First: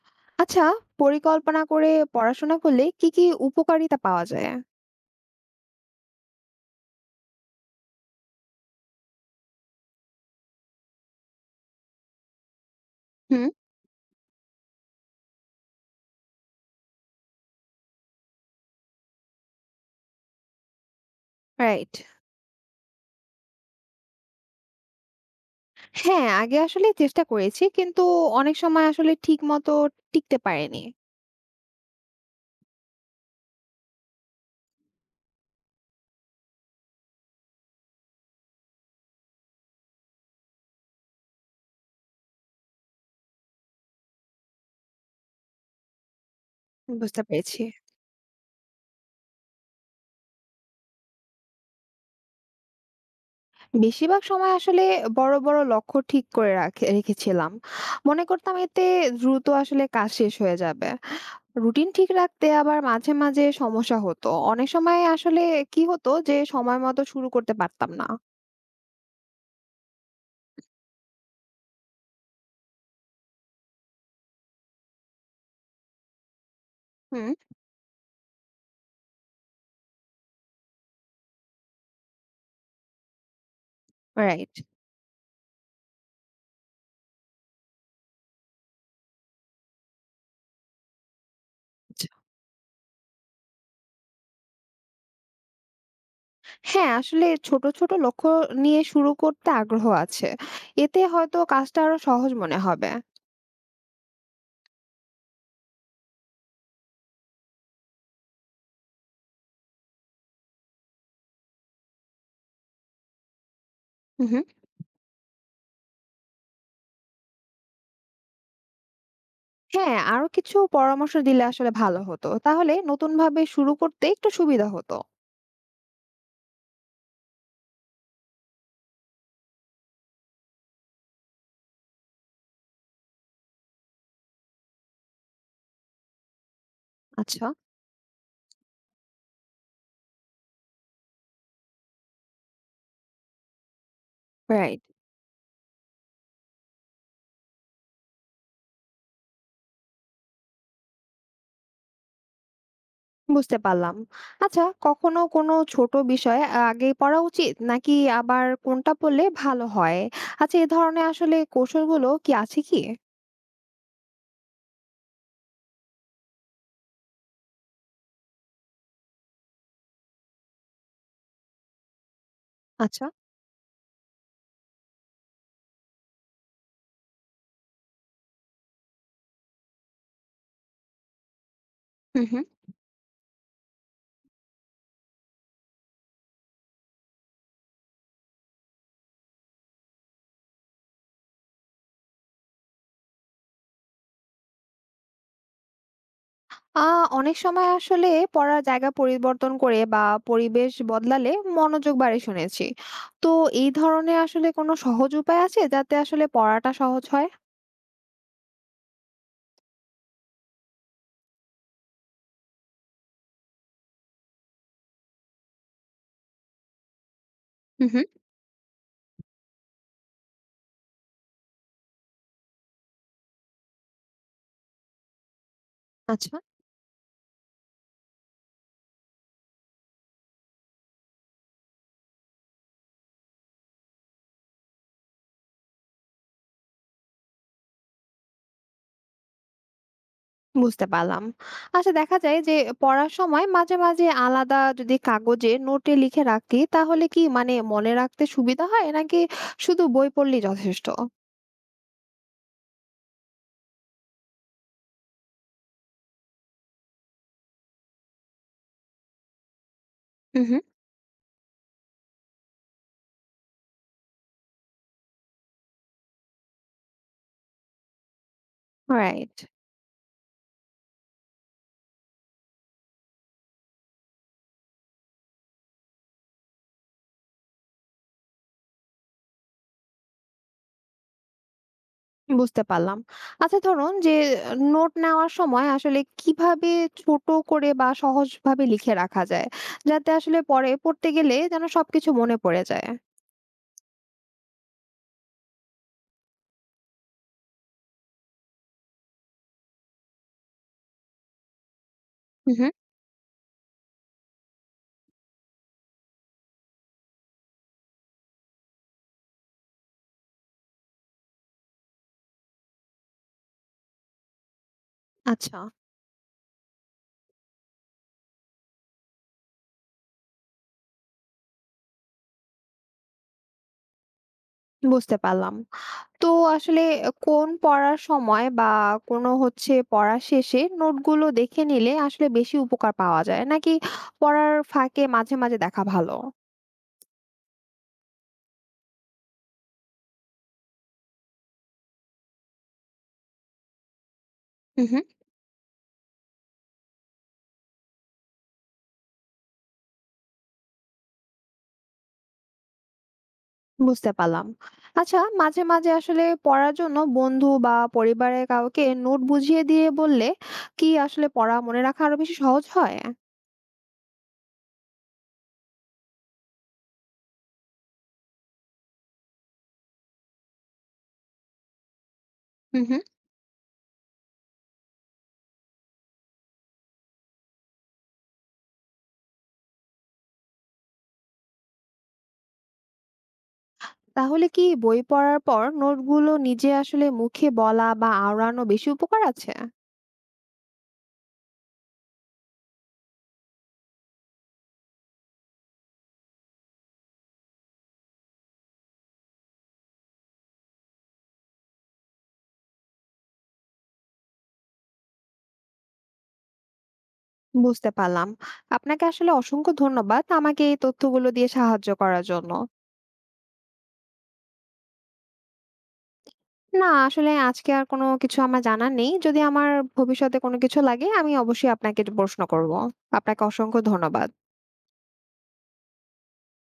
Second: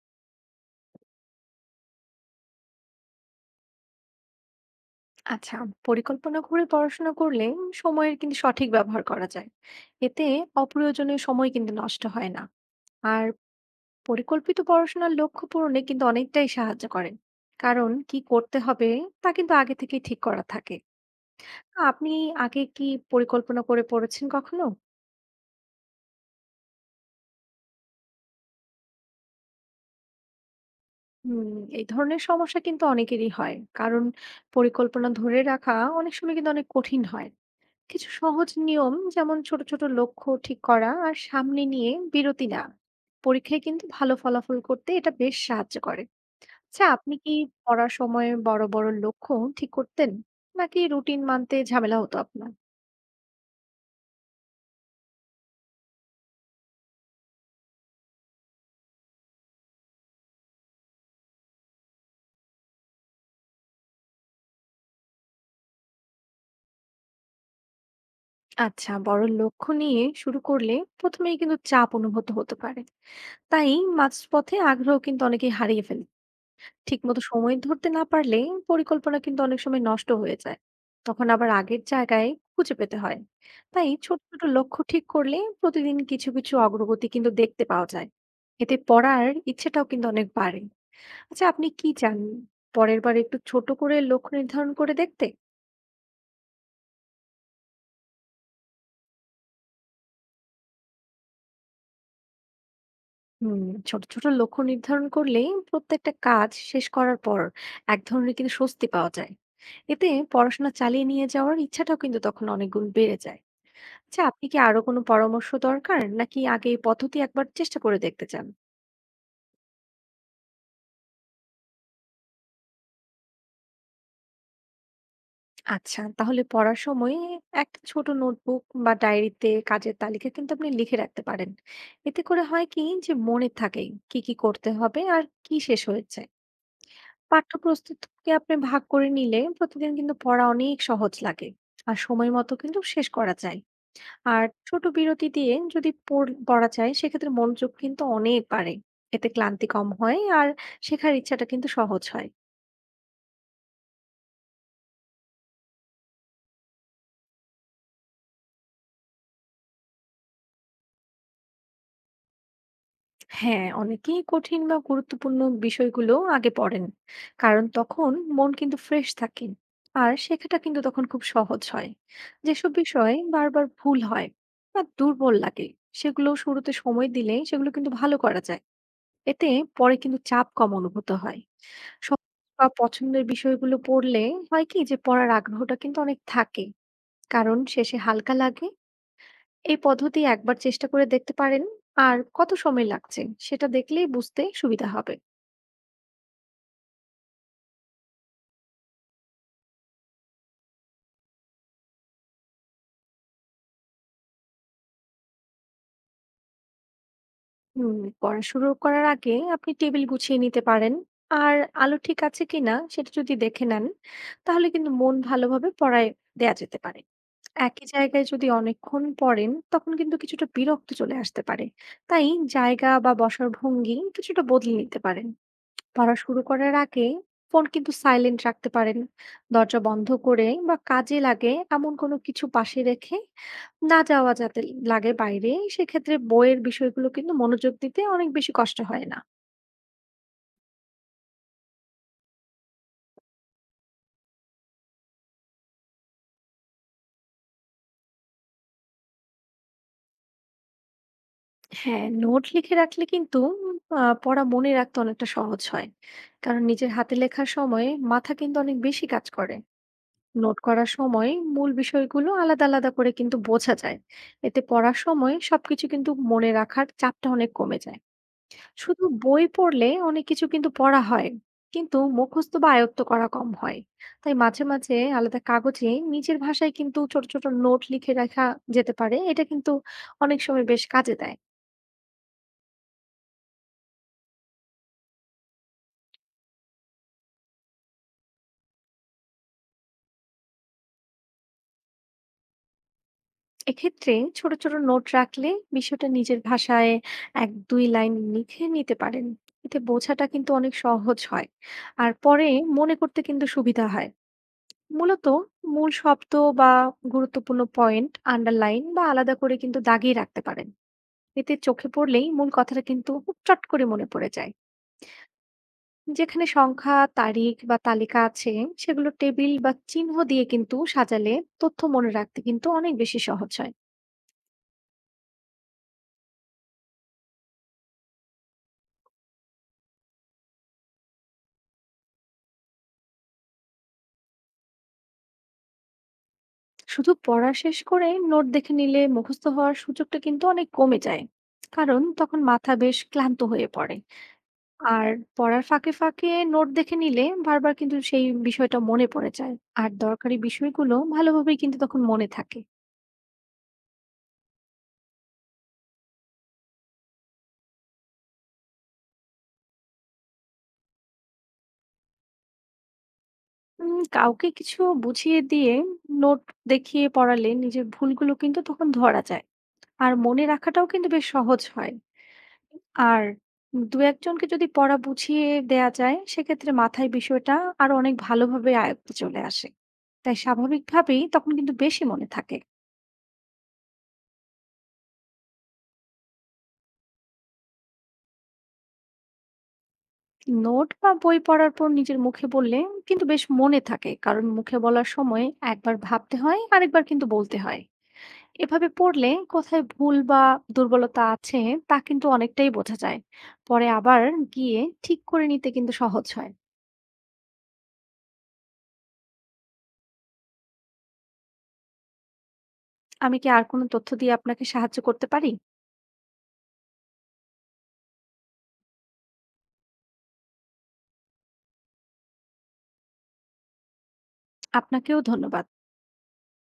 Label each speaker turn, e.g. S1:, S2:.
S1: আচ্ছা, পরিকল্পনা করে পড়াশোনা করলে কি, কি উপকারিতা পাওয়া যায়?
S2: আচ্ছা, পরিকল্পনা করে পড়াশোনা করলে সময়ের কিন্তু সঠিক ব্যবহার করা যায়। এতে অপ্রয়োজনীয় সময় কিন্তু নষ্ট হয় না। আর
S1: হুম।
S2: পরিকল্পিত পড়াশোনার লক্ষ্য পূরণে কিন্তু অনেকটাই সাহায্য করেন। কারণ কি করতে হবে তা কিন্তু আগে থেকেই ঠিক করা থাকে।
S1: রাইট।
S2: আপনি আগে কি পরিকল্পনা করে পড়েছেন কখনো?
S1: হ্যাঁ, আগে আসলে চেষ্টা করেছি। কিন্তু অনেক সময় আসলে ঠিকমতো টিকতে পারিনি।
S2: হুম। এই ধরনের সমস্যা কিন্তু অনেকেরই হয়। কারণ পরিকল্পনা ধরে রাখা অনেক সময় কিন্তু অনেক কঠিন হয়। কিছু সহজ নিয়ম যেমন ছোট ছোট লক্ষ্য ঠিক করা আর সামনে নিয়ে বিরতি না, পরীক্ষায় কিন্তু ভালো ফলাফল করতে এটা বেশ সাহায্য করে। আচ্ছা, আপনি
S1: বুঝতে
S2: কি
S1: পেরেছি।
S2: পড়ার সময় বড় বড় লক্ষ্য ঠিক করতেন, নাকি রুটিন মানতে ঝামেলা হতো আপনার?
S1: বেশিরভাগ সময় আসলে বড়, বড় লক্ষ্য ঠিক করে রেখেছিলাম। মনে করতাম এতে দ্রুত আসলে কাজ শেষ হয়ে যাবে। রুটিন ঠিক রাখতে আবার মাঝে, মাঝে সমস্যা হতো। অনেক সময় আসলে কি হতো যে সময় মতো শুরু করতে পারতাম না।
S2: আচ্ছা, বড় লক্ষ্য নিয়ে শুরু করলে প্রথমেই কিন্তু চাপ অনুভূত হতে পারে। তাই মাঝপথে আগ্রহ কিন্তু অনেকেই হারিয়ে ফেলে। ঠিকমতো
S1: হুম।
S2: সময় ধরতে না পারলে পরিকল্পনা কিন্তু অনেক সময় নষ্ট হয়ে যায়। তখন আবার আগের জায়গায় খুঁজে পেতে হয়। তাই ছোট ছোট
S1: রাইট।
S2: লক্ষ্য ঠিক করলে প্রতিদিন কিছু কিছু অগ্রগতি কিন্তু দেখতে পাওয়া যায়। এতে পড়ার ইচ্ছেটাও কিন্তু অনেক বাড়ে। আচ্ছা, আপনি কি চান পরের বার একটু ছোট করে লক্ষ্য নির্ধারণ করে দেখতে?
S1: হ্যাঁ, আসলে ছোট, ছোট লক্ষ্য নিয়ে শুরু করতে আগ্রহ আছে। এতে হয়তো কাজটা আরো সহজ মনে হবে।
S2: হুম। ছোট ছোট লক্ষ্য নির্ধারণ করলে প্রত্যেকটা কাজ শেষ করার পর এক ধরনের কিন্তু স্বস্তি পাওয়া যায়। এতে পড়াশোনা চালিয়ে নিয়ে যাওয়ার ইচ্ছাটাও কিন্তু তখন অনেক গুণ বেড়ে যায়। আচ্ছা,
S1: হুম, হুম।
S2: আপনি কি আরো কোনো পরামর্শ দরকার? নাকি আগে এই পদ্ধতি একবার চেষ্টা করে দেখতে চান?
S1: হ্যাঁ, আরো কিছু পরামর্শ দিলে আসলে ভালো হতো। তাহলে নতুনভাবে শুরু করতে একটু সুবিধা হতো।
S2: আচ্ছা, তাহলে পড়ার সময়ে একটা ছোট নোটবুক বা ডায়েরিতে কাজের তালিকা কিন্তু আপনি লিখে রাখতে পারেন। এতে করে হয় কি যে মনে থাকে কি, কি করতে হবে আর কি শেষ হয়েছে।
S1: আচ্ছা,
S2: পাঠ্য প্রস্তুতকে আপনি ভাগ করে নিলে প্রতিদিন কিন্তু পড়া অনেক সহজ লাগে। আর সময় মতো কিন্তু শেষ করা যায়। আর
S1: রাইট।
S2: ছোট বিরতি দিয়ে যদি পড়া যায়, সেক্ষেত্রে মনোযোগ কিন্তু অনেক বাড়ে। এতে ক্লান্তি কম হয়, আর শেখার ইচ্ছাটা কিন্তু সহজ হয়।
S1: বুঝতে পারলাম। আচ্ছা, কখনো কোনো ছোট বিষয় আগে পড়া উচিত নাকি আবার কোনটা পড়লে ভালো হয়? আচ্ছা, এ ধরনের আসলে কৌশলগুলো কি আছে কি?
S2: হ্যাঁ, অনেকেই কঠিন বা গুরুত্বপূর্ণ বিষয়গুলো আগে পড়েন। কারণ তখন মন কিন্তু ফ্রেশ থাকে, আর শেখাটা কিন্তু তখন খুব সহজ হয়। যেসব
S1: আচ্ছা,
S2: বিষয়ে বারবার ভুল হয় বা দুর্বল লাগে, সেগুলো শুরুতে সময় দিলে সেগুলো কিন্তু ভালো করা যায়। এতে পরে কিন্তু চাপ কম অনুভূত হয়।
S1: হুম,
S2: সহজ
S1: হুম।
S2: বা পছন্দের বিষয়গুলো পড়লে হয় কি যে পড়ার আগ্রহটা কিন্তু অনেক থাকে। কারণ শেষে হালকা লাগে। এই পদ্ধতি একবার চেষ্টা করে দেখতে পারেন। আর কত সময় লাগছে সেটা দেখলেই বুঝতে সুবিধা হবে।
S1: আ অনেক সময় আসলে পড়ার জায়গা পরিবর্তন করে বা পরিবেশ বদলালে মনোযোগ বাড়ে শুনেছি। তো এই ধরনের আসলে কোনো সহজ উপায় আছে যাতে আসলে পড়াটা সহজ হয়?
S2: হুম। পড়া শুরু করার আগে আপনি টেবিল গুছিয়ে নিতে পারেন। আর আলো ঠিক আছে কিনা সেটা যদি দেখে নেন, তাহলে কিন্তু মন ভালোভাবে পড়ায় দেয়া যেতে পারে। একই
S1: হুম হুম।
S2: জায়গায় যদি অনেকক্ষণ পড়েন তখন কিন্তু কিছুটা বিরক্ত চলে আসতে পারে। তাই জায়গা বা বসার ভঙ্গি কিছুটা বদলে নিতে পারেন। পড়া
S1: আচ্ছা।
S2: শুরু করার আগে ফোন কিন্তু সাইলেন্ট রাখতে পারেন। দরজা বন্ধ করে বা কাজে লাগে এমন কোনো কিছু পাশে রেখে না যাওয়া, যাতে লাগে বাইরে সেক্ষেত্রে বইয়ের বিষয়গুলো কিন্তু মনোযোগ দিতে অনেক বেশি কষ্ট হয় না।
S1: বুঝতে পারলাম। আচ্ছা দেখা যায় যে পড়ার সময় মাঝে মাঝে আলাদা যদি কাগজে নোটে লিখে রাখি তাহলে কি মানে মনে রাখতে সুবিধা হয় নাকি শুধু বই পড়লেই যথেষ্ট?
S2: হ্যাঁ, নোট লিখে রাখলে কিন্তু পড়া মনে রাখতে অনেকটা সহজ হয়। কারণ নিজের হাতে লেখার সময় মাথা কিন্তু অনেক বেশি কাজ করে।
S1: হুম
S2: নোট
S1: হুম।
S2: করার সময় মূল বিষয়গুলো আলাদা আলাদা করে কিন্তু বোঝা যায়। এতে পড়ার সময় সবকিছু কিন্তু মনে রাখার চাপটা অনেক কমে যায়। শুধু
S1: রাইট।
S2: বই পড়লে অনেক কিছু কিন্তু পড়া হয়, কিন্তু মুখস্থ বা আয়ত্ত করা কম হয়। তাই মাঝে মাঝে আলাদা কাগজে নিজের ভাষায় কিন্তু ছোট ছোট নোট লিখে রাখা যেতে পারে। এটা কিন্তু অনেক সময় বেশ কাজে দেয়।
S1: বুঝতে পারলাম। আচ্ছা ধরুন যে নোট নেওয়ার সময় আসলে কিভাবে ছোট করে বা সহজভাবে লিখে রাখা যায়? যাতে আসলে পরে পড়তে গেলে যেন সবকিছু মনে পড়ে যায়।
S2: এক্ষেত্রে ছোট ছোট নোট রাখলে বিষয়টা নিজের ভাষায় এক দুই লাইন লিখে নিতে পারেন। এতে বোঝাটা কিন্তু অনেক সহজ হয়। আর পরে
S1: হুম, হুম।
S2: মনে করতে কিন্তু সুবিধা হয়। মূলত মূল শব্দ বা গুরুত্বপূর্ণ পয়েন্ট আন্ডারলাইন বা আলাদা করে কিন্তু দাগিয়ে রাখতে পারেন। এতে চোখে পড়লেই মূল কথাটা কিন্তু খুব চট করে মনে পড়ে যায়।
S1: আচ্ছা,
S2: যেখানে সংখ্যা তারিখ বা তালিকা আছে, সেগুলো টেবিল বা চিহ্ন দিয়ে কিন্তু সাজালে তথ্য মনে রাখতে কিন্তু অনেক বেশি সহজ হয়।
S1: বুঝতে পারলাম। তো আসলে কোন পড়ার সময় বা কোনো হচ্ছে পড়া শেষে নোটগুলো দেখে নিলে আসলে বেশি উপকার পাওয়া যায়? নাকি পড়ার ফাঁকে মাঝে, মাঝে দেখা ভালো?
S2: শুধু পড়া শেষ করে নোট দেখে নিলে মুখস্থ হওয়ার সুযোগটা কিন্তু অনেক কমে যায়। কারণ তখন মাথা বেশ ক্লান্ত হয়ে পড়ে। আর পড়ার ফাঁকে ফাঁকে নোট দেখে নিলে বারবার কিন্তু সেই বিষয়টা মনে পড়ে যায়। আর দরকারি বিষয়গুলো ভালোভাবেই কিন্তু তখন মনে থাকে।
S1: বুঝতে পারলাম। আচ্ছা মাঝে, মাঝে আসলে পড়ার জন্য বন্ধু বা পরিবারের কাউকে নোট বুঝিয়ে দিয়ে বললে কি আসলে পড়া মনে রাখা আরো বেশি সহজ হয়?
S2: কাউকে কিছু বুঝিয়ে দিয়ে নোট দেখিয়ে পড়ালে নিজের ভুলগুলো কিন্তু তখন ধরা যায়। আর মনে রাখাটাও কিন্তু বেশ সহজ হয়।
S1: হুম হুম।
S2: আর ২-১ জনকে যদি পড়া বুঝিয়ে দেয়া যায়, সেক্ষেত্রে মাথায় বিষয়টা আরো অনেক ভালোভাবে আয়ত্তে চলে আসে। তাই স্বাভাবিকভাবেই তখন কিন্তু বেশি মনে থাকে।
S1: তাহলে কি বই পড়ার পর নোটগুলো নিজে আসলে মুখে বলা বা আওড়ানো বেশি উপকার আছে?
S2: নোট বা বই পড়ার পর নিজের মুখে বললে কিন্তু বেশ মনে থাকে। কারণ মুখে বলার সময় একবার ভাবতে হয়, আরেকবার কিন্তু বলতে হয়। এভাবে পড়লে কোথায় ভুল বা দুর্বলতা আছে তা কিন্তু অনেকটাই বোঝা যায়। পরে আবার গিয়ে ঠিক করে নিতে কিন্তু সহজ হয়।
S1: বুঝতে পারলাম। আপনাকে আসলে অসংখ্য ধন্যবাদ আমাকে এই তথ্যগুলো দিয়ে সাহায্য করার জন্য।
S2: আমি কি আর কোনো তথ্য দিয়ে আপনাকে সাহায্য করতে পারি?
S1: না আসলে আজকে আর কোনো কিছু আমার জানা নেই। যদি আমার ভবিষ্যতে কোনো কিছু লাগে আমি অবশ্যই আপনাকে প্রশ্ন করব। আপনাকে অসংখ্য ধন্যবাদ।
S2: আপনাকেও ধন্যবাদ।